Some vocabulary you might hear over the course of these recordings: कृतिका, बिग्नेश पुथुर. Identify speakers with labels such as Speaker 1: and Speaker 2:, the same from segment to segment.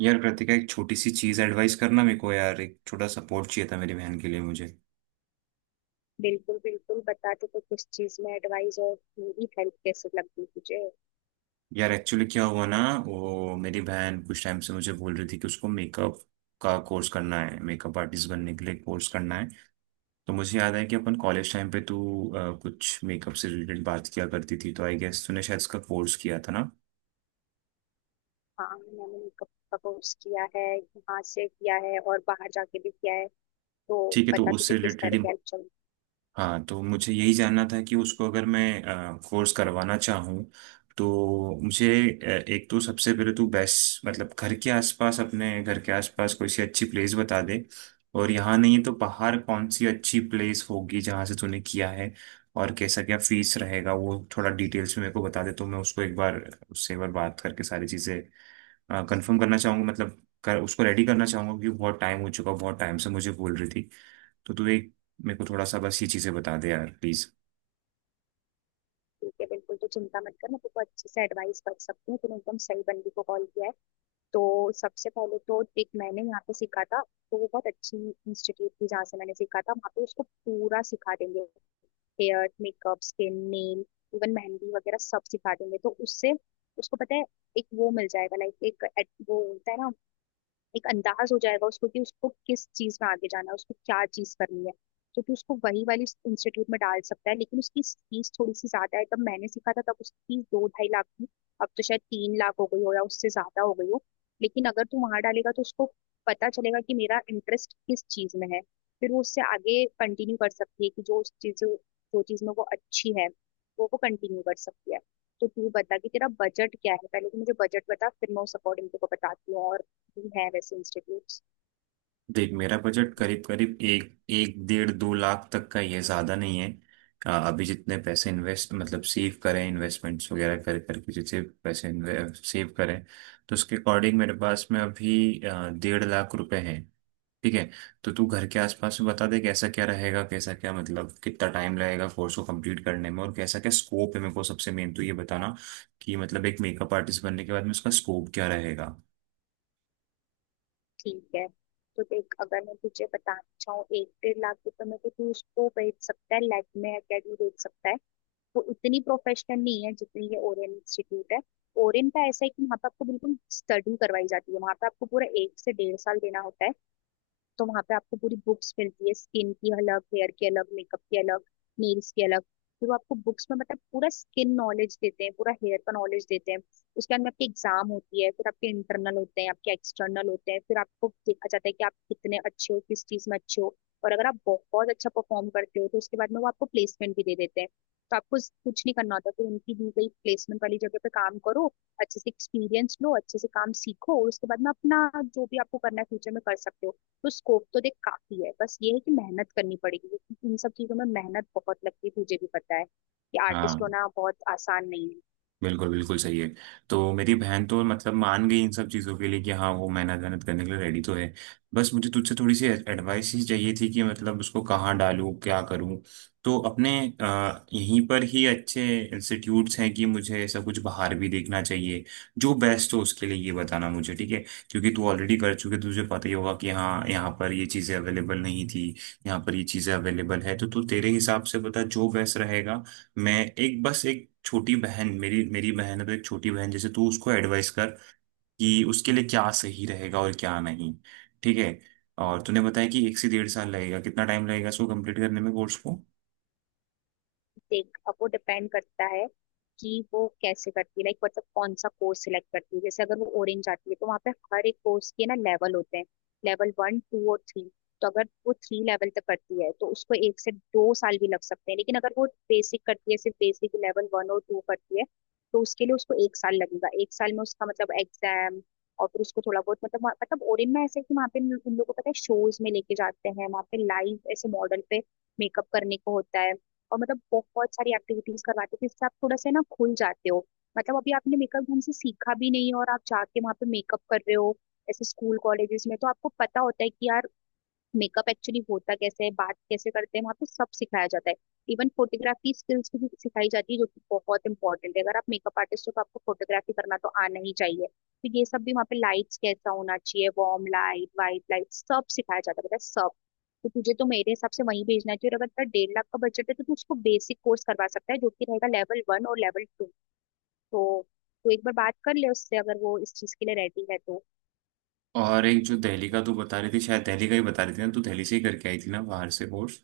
Speaker 1: यार कृतिका एक छोटी सी चीज एडवाइस करना मेरे को यार। एक छोटा सपोर्ट चाहिए था मेरी बहन के लिए मुझे।
Speaker 2: बिल्कुल बिल्कुल, बता दो, तो किस चीज में एडवाइस और मेरी हेल्प कैसे लगी तुझे।
Speaker 1: यार एक्चुअली क्या हुआ ना, वो मेरी बहन कुछ टाइम से मुझे बोल रही थी कि उसको मेकअप का कोर्स करना है, मेकअप आर्टिस्ट बनने के लिए कोर्स करना है। तो मुझे याद है कि अपन कॉलेज टाइम पे तू कुछ मेकअप से रिलेटेड बात किया करती थी, तो आई गेस तूने शायद इसका कोर्स किया था ना।
Speaker 2: हाँ, मैंने मेकअप का कोर्स किया है, यहाँ से किया है और बाहर जाके भी किया है। तो
Speaker 1: ठीक है, तो
Speaker 2: पता तुझे
Speaker 1: उससे
Speaker 2: किस
Speaker 1: रिलेटेड।
Speaker 2: तरह की हेल्प चाहिए।
Speaker 1: हाँ, तो मुझे यही जानना था कि उसको अगर मैं कोर्स करवाना चाहूँ तो मुझे एक तो सबसे पहले तो बेस्ट, मतलब घर के आसपास, अपने घर के आसपास कोई सी अच्छी प्लेस बता दे। और यहाँ नहीं है तो बाहर कौन सी अच्छी प्लेस होगी जहाँ से तूने किया है। और कैसा क्या फीस रहेगा वो थोड़ा डिटेल्स में मेरे को बता दे, तो मैं उसको एक बार उससे एक बार बात करके सारी चीज़ें कंफर्म करना चाहूँगा। मतलब उसको रेडी करना चाहूँगा, क्योंकि बहुत टाइम हो चुका, बहुत टाइम से मुझे बोल रही थी। तो तू एक मेरे को थोड़ा सा बस ये चीजें बता दे यार प्लीज।
Speaker 2: ठीक है, बिल्कुल, तो चिंता मत कर, मैं तुझको अच्छे से एडवाइस कर सकती हूँ। तूने एकदम सही बंदी को कॉल किया है। तो सबसे पहले तो एक मैंने यहाँ पे सीखा था, तो वो बहुत अच्छी इंस्टीट्यूट थी जहाँ से मैंने सीखा था। वहाँ पे उसको पूरा सिखा देंगे, hair makeup skin nail, even mehndi वगैरह सब सिखा देंगे। तो उससे उसको पता है, एक वो मिल जाएगा, लाइक एक वो होता है ना, एक अंदाज हो जाएगा उसको, कि उसको किस चीज में आगे जाना है, उसको क्या चीज करनी है। तो तू उसको वही वाली इंस्टीट्यूट में डाल सकता है, लेकिन उसकी फीस थोड़ी सी ज्यादा है। जब मैंने सीखा था तब उसकी फीस 2-2.5 लाख थी, अब तो शायद 3 लाख हो गई हो या उससे ज्यादा हो गई हो। लेकिन अगर तू वहां डालेगा तो उसको पता चलेगा कि मेरा इंटरेस्ट किस चीज में है। फिर वो उससे आगे कंटिन्यू कर सकती है कि जो चीज में वो अच्छी है वो कंटिन्यू कर सकती है। तो तू बता कि तेरा बजट क्या है, पहले तो मुझे बजट बता, फिर मैं उस अकॉर्डिंग तेरे को बताती हूँ, और भी है वैसे इंस्टीट्यूट्स।
Speaker 1: देख, मेरा बजट करीब करीब एक एक डेढ़ दो लाख तक का ही है, ज्यादा नहीं है। अभी जितने पैसे इन्वेस्ट, मतलब सेव करें, इन्वेस्टमेंट्स वगैरह कर करके जितने पैसे सेव करें, तो उसके अकॉर्डिंग मेरे पास में अभी 1.5 लाख रुपए हैं। ठीक है, तो तू घर के आसपास में बता दे कैसा क्या रहेगा, कैसा क्या, मतलब कितना टाइम लगेगा कोर्स को कंप्लीट करने में, और कैसा क्या स्कोप है। मेरे को सबसे मेन तो ये बताना कि मतलब एक मेकअप आर्टिस्ट बनने के बाद में उसका स्कोप क्या रहेगा।
Speaker 2: ठीक है, तो देख, अगर मैं तुझे बताना चाहूँ, 1-1.5 लाख रुपए में तो तू उसको बेच सकता है, लैब में अकेडमी बेच सकता है। वो इतनी प्रोफेशनल नहीं है जितनी ये ओरियन इंस्टीट्यूट है। ओरियन का ऐसा है कि वहाँ पे आपको बिल्कुल स्टडी करवाई जाती है। वहाँ पे आपको पूरा 1 से 1.5 साल देना होता है। तो वहां पे आपको पूरी बुक्स मिलती है, स्किन की अलग, हेयर की अलग, मेकअप की अलग, नेल्स की अलग। फिर वो आपको बुक्स में मतलब पूरा स्किन नॉलेज देते हैं, पूरा हेयर का नॉलेज देते हैं। उसके बाद में आपकी एग्जाम होती है, फिर आपके इंटरनल होते हैं, आपके एक्सटर्नल होते हैं, फिर आपको देखा जाता है कि आप कितने अच्छे हो, किस चीज में अच्छे हो। और अगर आप बहुत अच्छा परफॉर्म करते हो तो उसके बाद में वो आपको प्लेसमेंट भी दे देते हैं। तो आपको कुछ नहीं करना होता, फिर उनकी दी गई प्लेसमेंट वाली जगह पे काम करो, अच्छे से एक्सपीरियंस लो, अच्छे से काम सीखो, और उसके बाद में अपना जो भी आपको करना है फ्यूचर में कर सकते हो। तो स्कोप तो देख काफी है, बस ये है कि मेहनत करनी पड़ेगी। इन सब चीजों में मेहनत बहुत लगती है, तुझे भी पता है कि आर्टिस्ट
Speaker 1: हाँ,
Speaker 2: होना बहुत आसान नहीं है।
Speaker 1: बिल्कुल बिल्कुल सही है। तो मेरी बहन तो मतलब मान गई इन सब चीज़ों के लिए, कि हाँ, वो मेहनत मेहनत करने के लिए रेडी तो है। बस मुझे तुझसे थोड़ी सी एडवाइस ही चाहिए थी कि मतलब उसको कहाँ डालूँ, क्या करूँ। तो अपने यहीं पर ही अच्छे इंस्टीट्यूट्स हैं, कि मुझे ऐसा कुछ बाहर भी देखना चाहिए जो बेस्ट हो उसके लिए, ये बताना मुझे। ठीक है, क्योंकि तू ऑलरेडी कर चुके, तुझे पता ही होगा कि हाँ, यहाँ पर ये चीज़ें अवेलेबल नहीं थी, यहाँ पर ये चीज़ें अवेलेबल है। तो तू तेरे हिसाब से बता जो बेस्ट रहेगा। मैं, एक बस एक छोटी बहन, मेरी मेरी बहन है, तो एक छोटी बहन जैसे तू उसको एडवाइस कर कि उसके लिए क्या सही रहेगा और क्या नहीं। ठीक है। और तूने बताया कि 1 से 1.5 साल लगेगा, कितना टाइम लगेगा इसको कंप्लीट करने में, कोर्स को।
Speaker 2: देख, अब वो डिपेंड करता है कि वो कैसे करती है, लाइक मतलब कौन सा कोर्स सिलेक्ट करती है। जैसे अगर वो ऑरेंज आती है तो वहाँ पे हर एक कोर्स के ना लेवल होते हैं, लेवल वन टू और थ्री। तो अगर वो थ्री लेवल तक करती है तो उसको 1 से 2 साल भी लग सकते हैं, लेकिन अगर वो बेसिक करती है, सिर्फ बेसिक लेवल वन और टू करती है, तो उसके लिए उसको 1 साल लगेगा। 1 साल में उसका मतलब एग्जाम, और फिर उसको थोड़ा बहुत मतलब मतलब ओरिन में ऐसा है कि वहाँ पे उन उन लोगों को पता है शोज में लेके जाते हैं, वहाँ पे लाइव ऐसे मॉडल पे मेकअप करने को होता है। और मतलब बहुत सारी एक्टिविटीज करवाते थे, जिससे आप थोड़ा सा ना खुल जाते हो। मतलब अभी आपने मेकअप हमसे सीखा भी नहीं है और आप जाके वहाँ पे मेकअप कर रहे हो ऐसे स्कूल कॉलेजेस में, तो आपको पता होता है कि यार, मेकअप एक्चुअली होता कैसे है, बात कैसे करते हैं, वहाँ पे सब सिखाया जाता है। इवन फोटोग्राफी स्किल्स भी सिखाई जाती है, जो कि बहुत इंपॉर्टेंट है, अगर आप मेकअप आर्टिस्ट हो तो आपको फोटोग्राफी करना तो आना ही चाहिए। तो ये सब भी वहाँ पे, लाइट्स कैसा होना चाहिए, वार्म लाइट वाइट लाइट, सब सिखाया जाता है, पता है, सब। तो तुझे तो मेरे हिसाब से वहीं भेजना चाहिए, और अगर तेरा 1.5 लाख का बजट है तो तू उसको बेसिक कोर्स करवा सकता है, जो कि रहेगा लेवल वन और लेवल टू। तो तू एक बार बात कर ले उससे, अगर वो इस चीज के लिए रेडी है तो।
Speaker 1: और एक जो दिल्ली का तू बता रही थी, शायद दिल्ली का ही बता रही थी ना, तू दिल्ली से ही करके आई थी ना बाहर से कोर्स।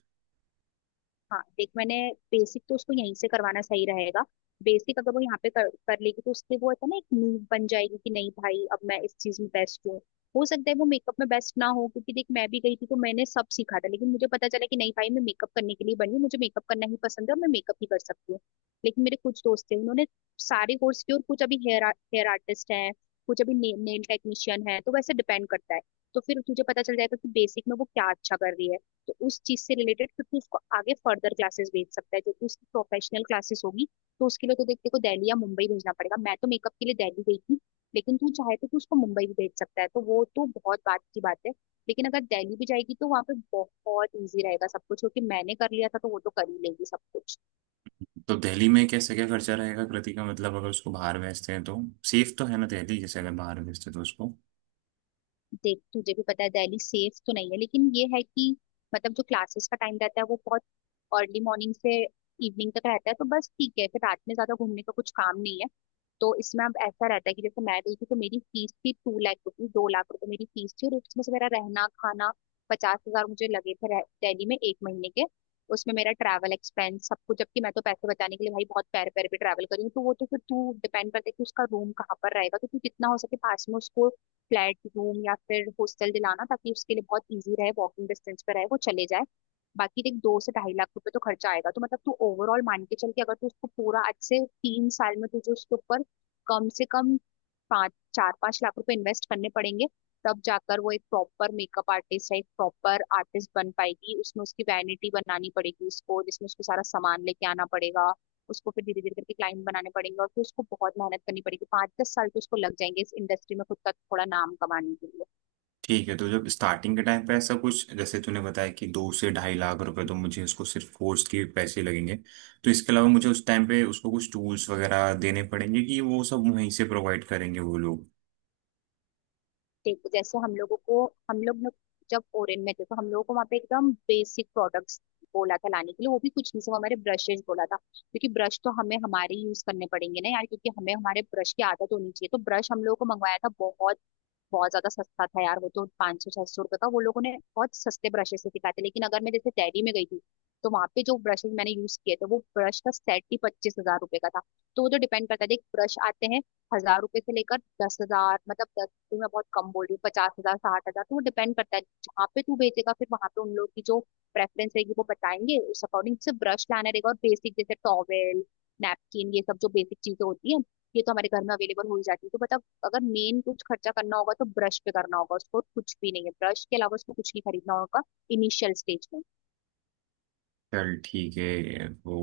Speaker 2: हाँ देख, मैंने बेसिक तो उसको यहीं से करवाना सही रहेगा। बेसिक अगर वो यहाँ पे कर लेगी तो उससे वो है ना एक नींव बन जाएगी कि नहीं भाई, अब मैं इस चीज में बेस्ट हूँ। हो सकता है वो मेकअप में बेस्ट ना हो, क्योंकि देख, मैं भी गई थी तो मैंने सब सीखा था, लेकिन मुझे पता चला कि नहीं भाई, मैं मेकअप करने के लिए बनी हूँ, मुझे मेकअप करना ही पसंद है और मैं मेकअप ही कर सकती हूँ। लेकिन मेरे कुछ दोस्त थे, उन्होंने सारे कोर्स किए, और कुछ अभी हेयर हेयर आर्टिस्ट है, कुछ अभी नेल टेक्नीशियन है, तो वैसे डिपेंड करता है। तो फिर तुझे पता चल जाएगा कि बेसिक में वो क्या अच्छा कर रही है। तो उस चीज से रिलेटेड फिर तू उसको आगे फर्दर क्लासेस भेज सकता है, जो कि उसकी प्रोफेशनल क्लासेस होगी। तो उसके लिए तो देख को दिल्ली या मुंबई भेजना पड़ेगा। मैं तो मेकअप के लिए दिल्ली गई थी, लेकिन तू चाहे तो तू उसको मुंबई भी भेज सकता है, तो वो तो बहुत बात की बात है। लेकिन अगर दिल्ली भी जाएगी तो वहाँ पे बहुत ईजी रहेगा सब कुछ, क्योंकि मैंने कर लिया था तो वो तो कर ही लेगी सब कुछ।
Speaker 1: तो दिल्ली में कैसे क्या खर्चा रहेगा कृति का मतलब अगर उसको बाहर भेजते हैं तो। सेफ तो है ना दिल्ली, जैसे अगर बाहर भेजते हैं तो उसको।
Speaker 2: देख, तुझे भी पता है दिल्ली सेफ तो नहीं है, लेकिन ये है कि मतलब जो क्लासेस का टाइम रहता है वो बहुत अर्ली मॉर्निंग से इवनिंग तक रहता है, तो बस ठीक है, फिर रात में ज्यादा घूमने का कुछ काम नहीं है। तो इसमें अब ऐसा रहता है कि जैसे मैं गई थी तो मेरी फीस थी 2 लाख रुपीज, 2 लाख रुपए मेरी फीस थी, और उसमें से मेरा रहना खाना 50 हजार मुझे लगे थे, दिल्ली में 1 महीने के। उसमें मेरा ट्रैवल एक्सपेंस सब कुछ, जबकि मैं तो पैसे बचाने के लिए भाई बहुत पैर पैर पे ट्रैवल करी हूँ, तो वो तो फिर तू डिपेंड करता है कि उसका रूम कहाँ पर रहेगा। तो तू जितना हो सके पास में उसको फ्लैट रूम या फिर हॉस्टल दिलाना, ताकि उसके लिए बहुत इजी रहे, वॉकिंग डिस्टेंस पे रहे, वो चले जाए। बाकी देख, 2 से 2.5 लाख रुपए तो खर्चा आएगा, तो मतलब तू ओवरऑल मान के चल, के अगर तू उसको पूरा आज से 3 साल में तुझे उसके ऊपर कम से कम 5, 4-5 लाख रुपए इन्वेस्ट करने पड़ेंगे। तब जाकर वो एक प्रॉपर मेकअप आर्टिस्ट या एक प्रॉपर आर्टिस्ट बन पाएगी। उसमें उसकी वैनिटी बनानी पड़ेगी उसको, जिसमें उसको सारा सामान लेके आना पड़ेगा। उसको फिर धीरे धीरे करके क्लाइंट बनाने पड़ेंगे, और फिर उसको बहुत मेहनत करनी पड़ेगी, 5-10 साल तो उसको लग जाएंगे इस इंडस्ट्री में खुद का थोड़ा नाम कमाने के लिए।
Speaker 1: ठीक है, तो जब स्टार्टिंग के टाइम पे ऐसा कुछ जैसे तूने बताया कि 2 से 2.5 लाख रुपए तो मुझे उसको सिर्फ कोर्स के पैसे लगेंगे, तो इसके अलावा मुझे उस टाइम पे उसको कुछ टूल्स वगैरह देने पड़ेंगे, कि वो सब वहीं से प्रोवाइड करेंगे वो लोग।
Speaker 2: ठीक, जैसे हम लोगों को, हम लोग ने जब ओरेन में थे तो हम लोगों को वहाँ पे एकदम बेसिक प्रोडक्ट्स बोला था लाने के लिए, वो भी कुछ नहीं, सब हमारे ब्रशेज बोला था, क्योंकि ब्रश तो हमें हमारे यूज करने पड़ेंगे ना यार, क्योंकि हमें हमारे ब्रश की आदत होनी चाहिए। तो ब्रश हम लोगों को मंगवाया था, बहुत बहुत ज्यादा सस्ता था यार वो तो, 500-600 रुपए का। वो लोगों ने बहुत सस्ते ब्रशेस से सिखाए थे, लेकिन अगर मैं जैसे दिल्ली में गई थी, तो वहां पे जो ब्रशेस मैंने यूज किए थे, वो ब्रश का सेट ही 25 हजार रुपए का था। तो वो तो डिपेंड करता है। देख, ब्रश आते हैं 1 हजार रुपए से लेकर 10 हजार, मतलब 10 तो मैं बहुत कम बोल रही हूँ, 50 हजार 60 हजार, तो वो डिपेंड करता है जहाँ पे तू बेचेगा। फिर वहां पे उन लोग की जो प्रेफरेंस रहेगी वो बताएंगे, उस अकॉर्डिंग से ब्रश लाना रहेगा, और बेसिक जैसे टॉवेल, नैपकिन, ये सब जो बेसिक चीजें होती है, ये तो हमारे घर में अवेलेबल हो ही जाती है। तो बता, अगर मेन कुछ खर्चा करना होगा तो ब्रश पे करना होगा उसको, और कुछ भी नहीं है, ब्रश के अलावा उसको कुछ नहीं खरीदना होगा इनिशियल स्टेज में।
Speaker 1: चल ठीक है वो।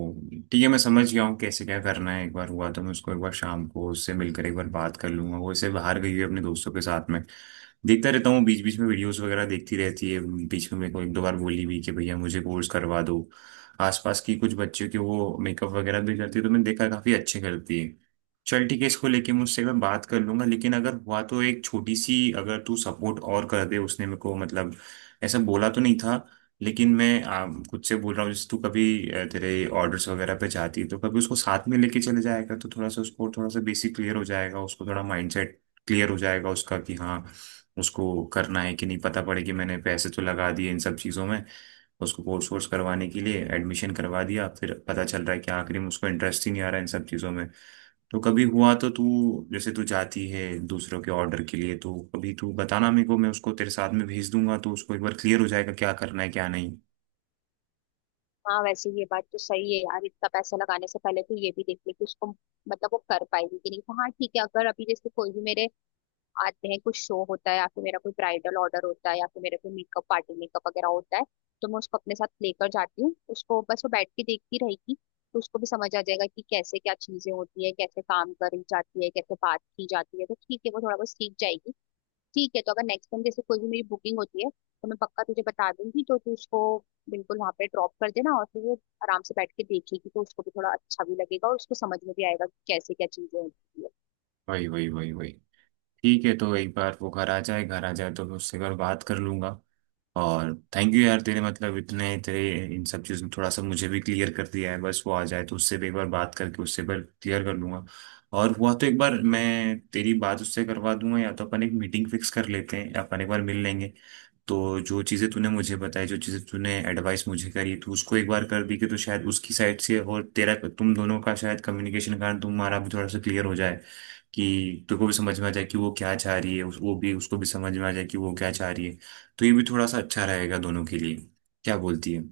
Speaker 1: ठीक है, मैं समझ गया हूँ कैसे क्या करना है। एक बार हुआ तो मैं उसको, एक बार शाम को उससे मिलकर एक बार बात कर लूंगा। वो ऐसे बाहर गई हुई है अपने दोस्तों के साथ में। देखता रहता हूँ बीच बीच में वीडियोस वगैरह देखती रहती है। बीच में मेरे को एक दो बार बोली भी कि भैया मुझे कोर्स करवा दो। आसपास की कुछ बच्चों की वो मेकअप वगैरह भी करती है, तो मैंने देखा काफी अच्छे करती है। चल ठीक है, इसको लेके मुझसे, मैं बात कर लूंगा। लेकिन अगर हुआ तो एक छोटी सी अगर तू सपोर्ट और कर दे। उसने मेरे को मतलब ऐसा बोला तो नहीं था, लेकिन मैं खुद से बोल रहा हूँ, जैसे तू कभी तेरे ऑर्डर्स वगैरह पे जाती है तो कभी उसको साथ में लेके चले जाएगा, तो थोड़ा सा उसको थोड़ा सा बेसिक क्लियर हो जाएगा, उसको थोड़ा माइंडसेट क्लियर हो जाएगा उसका, कि हाँ उसको करना है कि नहीं, पता पड़े। कि मैंने पैसे तो लगा दिए इन सब चीज़ों में, उसको कोर्स वोर्स करवाने के लिए एडमिशन करवा दिया, फिर पता चल रहा है कि आखिरी में उसको इंटरेस्ट ही नहीं आ रहा है इन सब चीज़ों में। तो कभी हुआ तो तू, जैसे तू जाती है दूसरों के ऑर्डर के लिए, तो कभी तू बताना मेरे को, मैं उसको तेरे साथ में भेज दूंगा, तो उसको एक बार क्लियर हो जाएगा क्या करना है क्या नहीं।
Speaker 2: हाँ, वैसे ये बात तो सही है यार, इतना पैसा लगाने से पहले तो ये भी देख ले कि उसको मतलब वो कर पाएगी कि नहीं। तो हाँ ठीक है, अगर अभी जैसे कोई भी मेरे आते हैं, कुछ शो होता है, या फिर मेरा कोई ब्राइडल ऑर्डर होता है, या फिर मेरा कोई मेकअप, पार्टी मेकअप वगैरह होता है, तो मैं उसको अपने साथ लेकर जाती हूँ। उसको बस वो बैठ के देखती रहेगी, तो उसको भी समझ आ जाएगा कि कैसे क्या चीजें होती है, कैसे काम करी जाती है, कैसे बात की जाती है, तो ठीक है, वो थोड़ा बहुत सीख जाएगी। ठीक है, तो अगर नेक्स्ट टाइम जैसे कोई भी मेरी बुकिंग होती है तो मैं पक्का तुझे बता दूंगी, तो तू उसको बिल्कुल वहां पे ड्रॉप कर देना, और फिर वो आराम से बैठ के देखेगी, तो उसको भी थोड़ा अच्छा भी लगेगा और उसको समझ में भी आएगा कि कैसे क्या चीजें होती है।
Speaker 1: वही वही वही वही। ठीक है, तो एक बार वो घर आ जाए, घर आ जाए तो मैं उससे एक बार बात कर लूंगा। और थैंक यू यार तेरे, मतलब इतने तेरे, इन सब चीज़ों में थोड़ा सा मुझे भी क्लियर कर दिया है। बस वो आ जाए तो उससे भी एक बार बात करके उससे एक बार क्लियर कर लूंगा। और हुआ तो एक बार मैं तेरी बात उससे करवा दूंगा, या तो अपन एक मीटिंग फिक्स कर लेते हैं, या अपन एक बार मिल लेंगे। तो जो चीज़ें तूने मुझे बताई, जो चीज़ें तूने एडवाइस मुझे करी तू उसको एक बार कर दी कि, तो शायद उसकी साइड से और तेरा, तुम दोनों का शायद कम्युनिकेशन कारण तुम्हारा भी थोड़ा सा क्लियर हो जाए, कि तुमको भी समझ में आ जाए कि वो क्या चाह रही है, वो भी, उसको भी समझ में आ जाए कि वो क्या चाह रही है। तो ये भी थोड़ा सा अच्छा रहेगा दोनों के लिए। क्या बोलती है?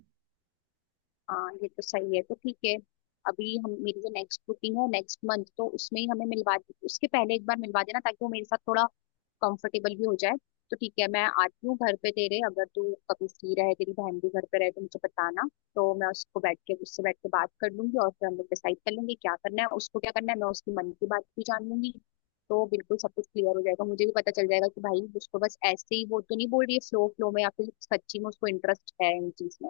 Speaker 2: हाँ, ये तो सही है, तो ठीक है, अभी हम, मेरी जो नेक्स्ट बुकिंग है नेक्स्ट मंथ, तो उसमें ही हमें मिलवा दी, उसके पहले एक बार मिलवा देना, ताकि वो मेरे साथ थोड़ा कंफर्टेबल भी हो जाए। तो ठीक है, मैं आती हूँ घर पे तेरे, अगर तू कभी फ्री रहे, तेरी बहन भी घर पे रहे तो मुझे बताना, तो मैं उसको बैठ के, उससे बैठ के बात कर लूंगी, और फिर हम लोग डिसाइड कर लेंगे क्या करना है, उसको क्या करना है। मैं उसकी मन की बात भी जान लूंगी, तो बिल्कुल सब कुछ क्लियर हो जाएगा, मुझे भी पता चल जाएगा कि भाई उसको बस ऐसे ही वो तो नहीं बोल रही है फ्लो फ्लो में, या फिर सच्ची में उसको इंटरेस्ट है इन चीज में।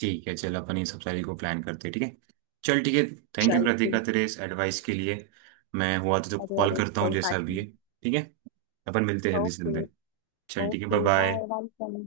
Speaker 1: ठीक है चल, अपन ये सब सारी को प्लान करते हैं, ठीक है। चल ठीक है। थैंक यू
Speaker 2: चल ठीक
Speaker 1: कृतिका
Speaker 2: है।
Speaker 1: तेरे इस एडवाइस के लिए। मैं हुआ तो
Speaker 2: अरे
Speaker 1: कॉल
Speaker 2: अरे,
Speaker 1: करता हूँ
Speaker 2: कोई बात
Speaker 1: जैसा भी
Speaker 2: नहीं।
Speaker 1: है। ठीक है, अपन मिलते हैं जल्दी से
Speaker 2: ओके।
Speaker 1: जल्दी। चल ठीक है,
Speaker 2: okay,
Speaker 1: bye
Speaker 2: bye
Speaker 1: bye.
Speaker 2: Bye.